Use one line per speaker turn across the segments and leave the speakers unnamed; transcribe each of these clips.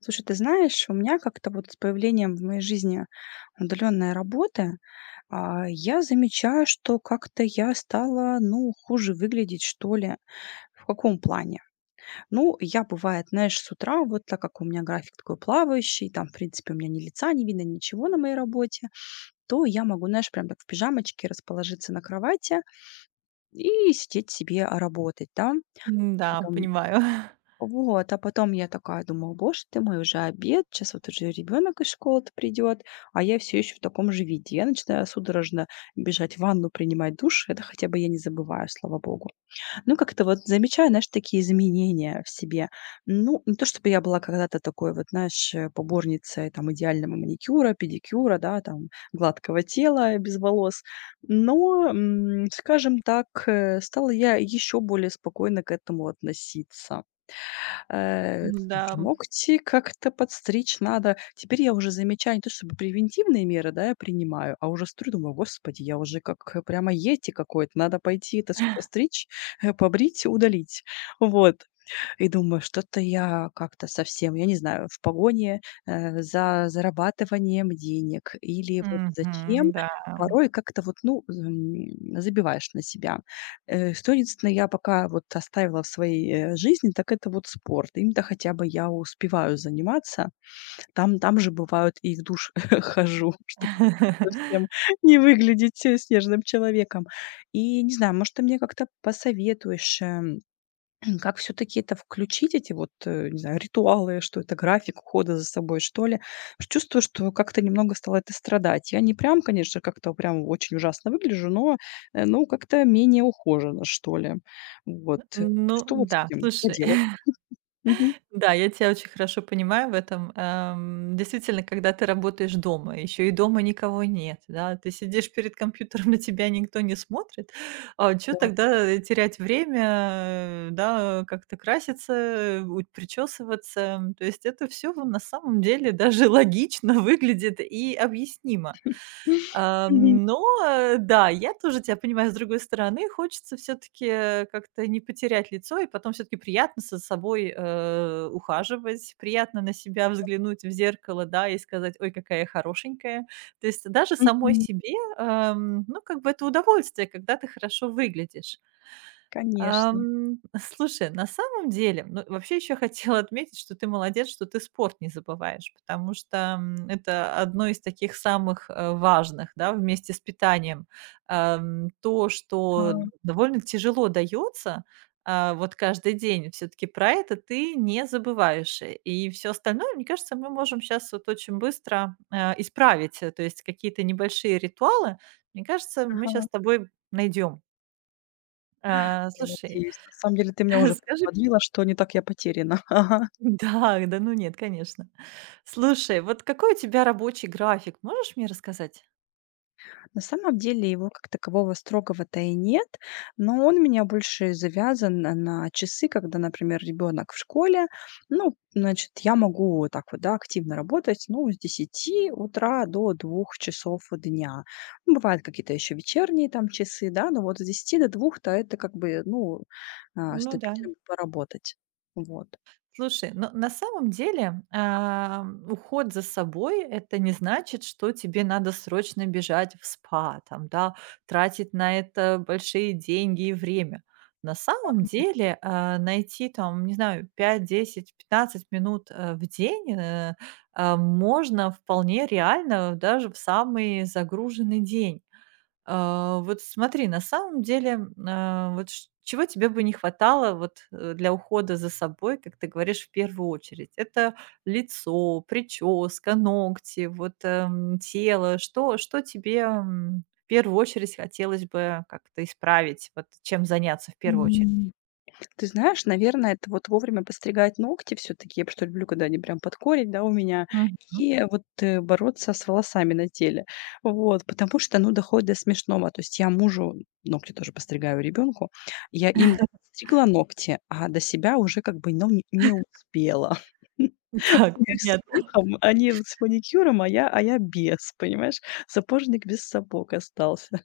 Слушай, ты знаешь, у меня как-то вот с появлением в моей жизни удаленной работы, я замечаю, что как-то я стала, ну, хуже выглядеть, что ли. В каком плане? Ну, я бывает, знаешь, с утра, вот так как у меня график такой плавающий, там, в принципе, у меня ни лица не видно, ничего на моей работе, то я могу, знаешь, прям так в пижамочке расположиться на кровати и сидеть себе работать, да.
М-да,
Потом
понимаю.
Вот, а потом я такая думала: "Боже ты мой, уже обед, сейчас вот уже ребенок из школы-то придет, а я все еще в таком же виде". Я начинаю судорожно бежать в ванну, принимать душ. Это хотя бы я не забываю, слава богу. Ну, как-то вот замечаю, знаешь, такие изменения в себе. Ну, не то чтобы я была когда-то такой вот, знаешь, поборницей там идеального маникюра, педикюра, да, там гладкого тела, без волос. Но, скажем так, стала я еще более спокойно к этому относиться.
Да.
Слушай, ногти как-то подстричь надо. Теперь я уже замечаю не то чтобы превентивные меры, да, я принимаю, а уже смотрю, думаю: "Господи, я уже как, прямо йети какой-то. Надо пойти это всё стричь, побрить удалить". Вот. И думаю, что-то я как-то совсем, я не знаю, в погоне, за зарабатыванием денег или вот зачем,
Мгм, да.
порой как-то вот, ну, забиваешь на себя. Что единственное я пока вот оставила в своей, жизни, так это вот спорт. Им-то хотя бы я успеваю заниматься. Там же бывают и в душ хожу, чтобы совсем не выглядеть, снежным человеком. И не знаю, может, ты мне как-то посоветуешь, как все таки это включить, эти вот, не знаю, ритуалы, что это график ухода за собой, что ли? Потому что чувствую, что как-то немного стало это страдать. Я не прям, конечно, как-то прям очень ужасно выгляжу, но, ну, как-то менее ухоженно, что ли. Вот.
Ну
Что вот с
да,
этим
слушай,
поделать? Мгм.
да, я тебя очень хорошо понимаю в этом. Действительно, когда ты работаешь дома, еще и дома никого нет, да, ты сидишь перед компьютером, на тебя никто не смотрит, а чё
Да.
тогда терять время, да, как-то краситься, у причесываться? То есть это все в на самом деле даже логично выглядит и объяснимо.
Мгм.
Да, я тоже тебя понимаю с другой стороны. Хочется все таки как-то не потерять лицо, и потом все таки приятно за собой, ухаживать, приятно на себя взглянуть в зеркало, да, и сказать: "Ой, какая я хорошенькая". То есть даже самой
Мгм.
себе, ну, как бы это удовольствие, когда ты хорошо выглядишь.
Конечно.
Слушай, на самом деле, ну, вообще еще хотела отметить, что ты молодец, что ты спорт не забываешь, потому что, это одно из таких самых, важных, да, вместе с питанием. То, что
Ага.
довольно тяжело дается, вот каждый день, все таки про это ты не забываешь. И все остальное, мне кажется, мы можем сейчас вот очень быстро, исправить. Э, То есть какие-то небольшие ритуалы, мне кажется, мы сейчас
Ага.
с тобой найдем.
Я
Слушай.
надеюсь. На самом деле ты меня уже прям
Скажи.
подвела, что не так я потеряна.
Да, да, ну нет, конечно. Слушай, вот какой у тебя рабочий график? Можешь мне рассказать?
На самом деле его как такового строгого-то и нет, но он у меня больше завязан на часы, когда, например, ребенок в школе. Ну, значит, я могу вот так вот, да, активно работать, ну, с 10 утра до 2 часов дня. Ну, бывают какие-то еще вечерние там часы, да, но вот с 10 до 2, то это как бы, ну,
Ну да.
стабильно поработать. Вот.
Слушай, ну, на самом деле, уход за собой — это не значит, что тебе надо срочно бежать в спа, там, да, тратить на это большие деньги и время. На самом деле, найти там, не знаю, 5, 10, 15 минут, в день, можно вполне реально даже в самый загруженный день. Вот смотри, на самом деле, вот ш чего тебе бы не хватало вот, для ухода за собой, как ты говоришь, в первую очередь? Это лицо, прическа, ногти, вот, тело. Что тебе, в первую очередь хотелось бы как-то исправить? Вот чем заняться в первую очередь?
М. Ты знаешь, наверное, это вот вовремя постригать ногти все таки. Я просто люблю, когда они прям под корень, да, у меня.
Мгм.
И вот, бороться с волосами на теле. Вот, потому что, ну, доходит до смешного. То есть я мужу ногти тоже постригаю, ребенку. Я им стригла ногти, а до себя уже как бы, ну, не успела.
Так,
Смех
понятно.
смехом, они вот с маникюром, а я без, понимаешь? Сапожник без сапог остался.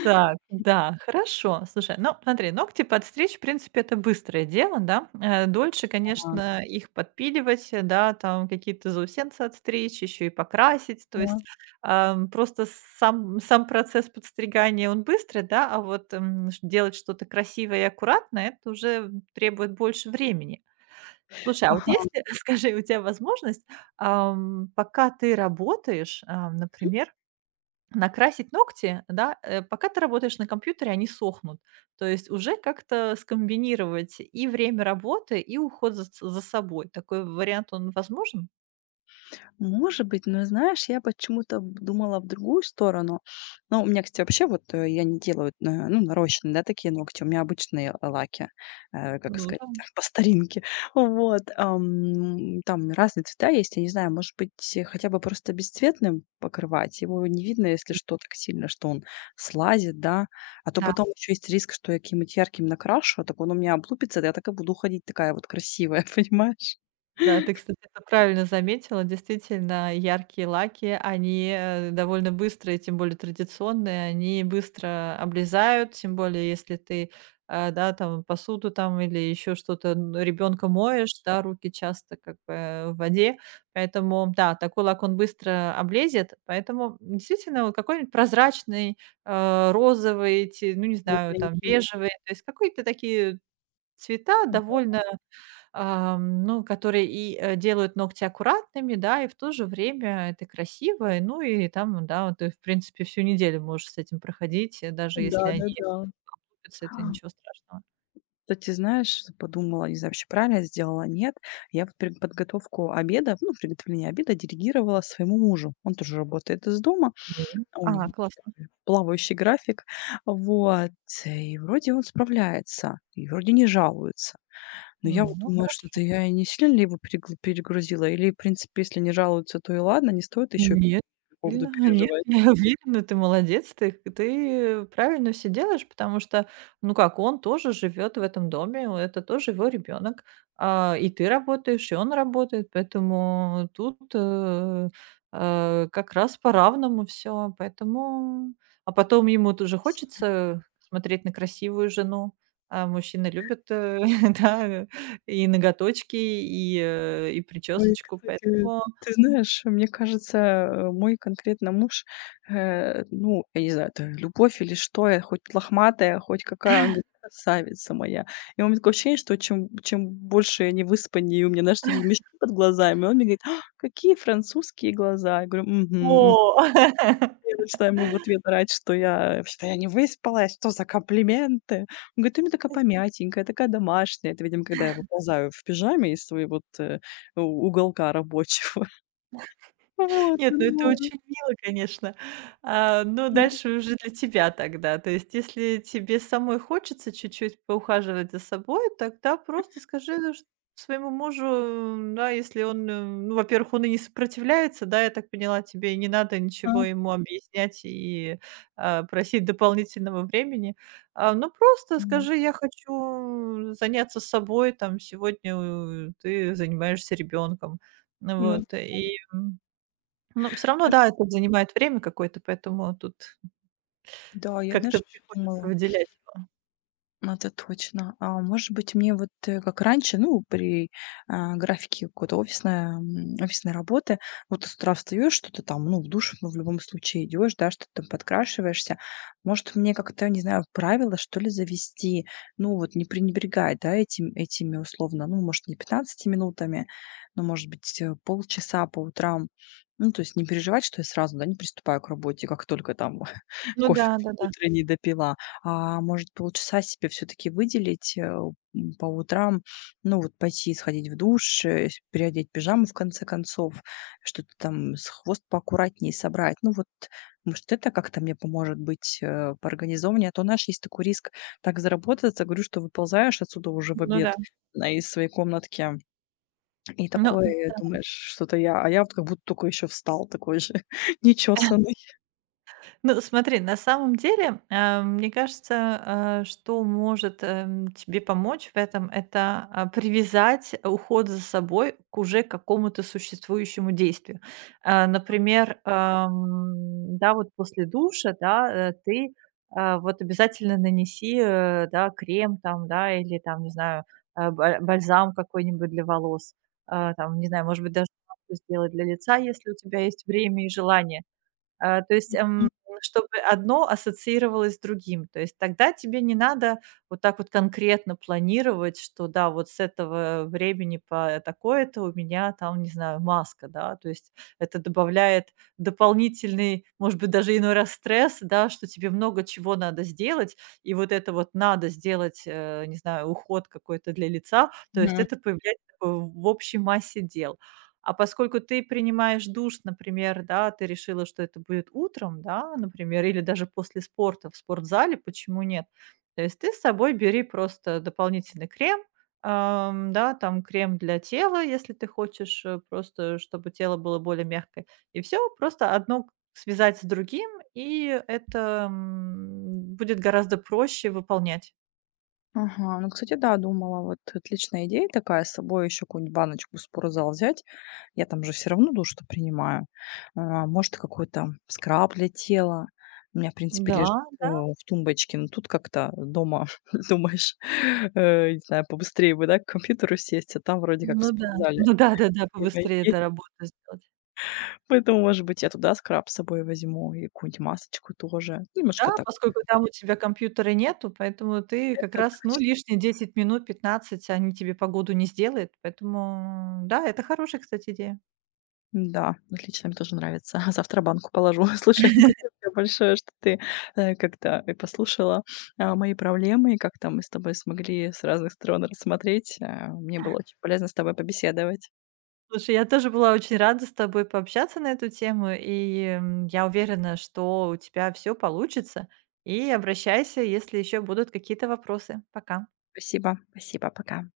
Так, да, хорошо. Слушай, ну смотри, ногти подстричь, в принципе, это быстрое дело, да. Дольше,
А,
конечно, их подпиливать, да, там какие-то заусенцы отстричь, еще и покрасить. То есть, просто сам процесс подстригания, он быстрый, да, а вот, м, ш делать что-то красивое и аккуратное — это уже требует больше времени. Слушай, а вот
а.
если скажи, у тебя возможность, пока ты работаешь, например, накрасить ногти, да, пока ты работаешь на компьютере, они сохнут. То есть уже как-то скомбинировать и время работы, и уход за ц за собой. Такой вариант, он возможен?
Может быть, но знаешь, я почему-то б думала в другую сторону. Но у меня, кстати, вообще вот, я не делаю, ну, нарощенные, да, такие ногти. У меня обычные лаки, как
Ну
сказать, по старинке. Вот, там разные цвета есть. Я не знаю, может быть, хотя бы просто бесцветным покрывать. Его не видно, если что, так сильно, что он слазит, да. А то
да.
потом еще есть риск, что я каким-нибудь ярким накрашу, а так он у меня облупится, да я так и буду ходить такая вот красивая, понимаешь?
Да, ты, кстати, это правильно заметила. Действительно, яркие лаки, они довольно быстрые, тем более традиционные, они быстро облезают, тем более если ты, да, там посуду там или еще что-то ребенка моешь, да, руки часто как бы в воде, поэтому, да, такой лак он быстро облезет, поэтому действительно вот какой-нибудь прозрачный, розовый, ну не знаю, там бежевый, то есть какие-то такие цвета довольно… ну, которые и, делают ногти аккуратными, да, и в то же время это красиво. И, ну, и там, да, вот ты, в принципе, всю неделю можешь с этим проходить, даже если они
Да.
лупятся, это ничего страшного.
Кстати, знаешь, подумала, не знаю, вообще правильно я сделала, а нет. Я вот приготовление обеда делегировала своему мужу. Он тоже работает из дома,
Ну,
а у него
ага,
тоже
классно.
такой плавающий график. Вот. И вроде он справляется, и вроде не жалуется. Но я вот
Ну,
думаю,
хо
что-то я и не сильно ли его перегрузила, или, в принципе, если не жалуются, то и ладно, не стоит еще
нет,
по поводу
сильно. Нет,
переживать.
я уверена, ты молодец, ты правильно все делаешь, потому что, ну как, он тоже живет в этом доме, это тоже его ребенок, и ты работаешь, и он работает, поэтому тут, как раз по-равному все. Поэтому а потом ему тоже хочется смотреть на красивую жену, а мужчины любят, да, и ноготочки, и, и
Ой,
причесочку,
кстати,
поэтому…
ты знаешь, мне кажется, мой конкретно муж, ну, я не знаю, это любовь или что, я хоть лохматая, хоть какая, он говорит: "Красавица моя". И у меня такое ощущение, что чем больше я не выспаннее у меня, знаешь, такие мешки под глазами, он мне говорит: "А, какие французские глаза". Я говорю: "Мгм,
О!
я начала ему в ответ орать, что я не выспалась, что за комплименты. Он говорит: "Ты у меня такая помятенькая, такая домашняя". Это, видимо, когда я выползаю в пижаме из своего вот, у уголка рабочего. Вот,
Нет, ну это
ну,
очень мило, конечно. Но
м,
дальше уже для тебя тогда. То есть, если тебе самой хочется чуть-чуть поухаживать за собой, тогда просто скажи ну, своему мужу, да, если он, ну, во-первых, он и не сопротивляется, да, я так поняла, тебе и не надо
а,
ничего ему объяснять и просить дополнительного времени. Ну, просто
да.
скажи, я хочу заняться собой, там, сегодня ты занимаешься ребенком.
Ну,
Вот,
да,
и но все равно,
знаешь,
да, это занимает время какое-то, поэтому тут
да, я,
как-то
знаешь, ещё
приходится
думала.
выделять его.
Ну, это точно. А может быть, мне вот, как раньше, ну, графике какой-то офисной, офисной работы, вот ты с утра встаёшь, что-то там, ну, в душ, ну, в любом случае идешь, да, что-то там подкрашиваешься. Может, мне как-то, не знаю, правило, что ли, завести, ну, вот не пренебрегать, да, этими условно, ну, может, не 15 минутами, но, может быть, полчаса по утрам. Ну, то есть не переживать, что я сразу, да, не приступаю к работе, как только там
Ну да,
кофе
да-да.
утренний допила. А может, полчаса себе все таки выделить, по утрам? Ну, вот пойти, сходить в душ, э, с переодеть пижаму, в конце концов, что-то там с хвост поаккуратнее собрать. Ну, вот, может, это как-то мне поможет быть, поорганизованнее. А то, знаешь, есть такой риск так заработаться, говорю, что выползаешь отсюда уже в
Ну
обед,
да.
из своей комнатки, и
Но
такой думаешь, что-то я вот как будто только еще встал такой же, нечесанный.
ну, смотри, на самом деле, мне кажется, что может тебе помочь в этом, это привязать уход за собой к уже какому-то существующему действию. А, Например, да, вот после душа, да, ты вот обязательно нанеси, да, крем там, да, или там, не знаю, бальзам какой-нибудь для волос, А, там, не знаю, может быть, даже маску сделать для лица, если у тебя есть время и желание, то есть, чтобы одно ассоциировалось с другим. То есть тогда тебе не надо вот так вот конкретно планировать, что да, вот с этого времени по такое-то у меня там, не знаю, маска, да. То есть это добавляет дополнительный, может быть, даже иной раз стресс, да, что тебе много чего надо сделать. И вот это вот надо сделать, не знаю, уход какой-то для лица. То есть это появляется в общей массе дел. А поскольку ты принимаешь душ, например, да, ты решила, что это будет утром, да, например, или даже после спорта в спортзале, почему нет? То есть ты с собой бери просто дополнительный крем, да, там крем для тела, если ты хочешь, просто чтобы тело было более мягкое. И все, просто одно связать с другим, и это будет гораздо проще выполнять.
Ага, ну, кстати, да, думала, вот отличная идея такая, с собой еще какую-нибудь баночку в спортзал взять. Я там же все равно душ-то принимаю. А, может, какой-то скраб для тела. У меня, в принципе,
Да,
лежит в тумбочке, но тут как-то дома думаешь, не знаю, побыстрее бы, да, к компьютеру сесть, а там вроде как в
ну да,
спортзале
ну да, да, да,
время
побыстрее
есть.
до работы сделать.
Поэтому, может быть, я туда скраб с собой возьму и какую-нибудь масочку тоже.
Да,
Немножко так.
поскольку там у тебя компьютера нету, поэтому ты как
Это
раз, ну, лишние 10 минут, 15, они тебе погоду не сделают. Поэтому, да, это хорошая, кстати, идея.
Да, отлично, мне тоже нравится. Завтра банку положу. Слушай, спасибо тебе большое, что ты как-то послушала мои проблемы и как-то мы с тобой смогли с разных сторон рассмотреть. Мне было очень полезно с тобой побеседовать.
Слушай, я тоже была очень рада с тобой пообщаться на эту тему, и, я уверена, что у тебя все получится. И обращайся, если еще будут какие-то вопросы. Пока.
Спасибо, спасибо, пока.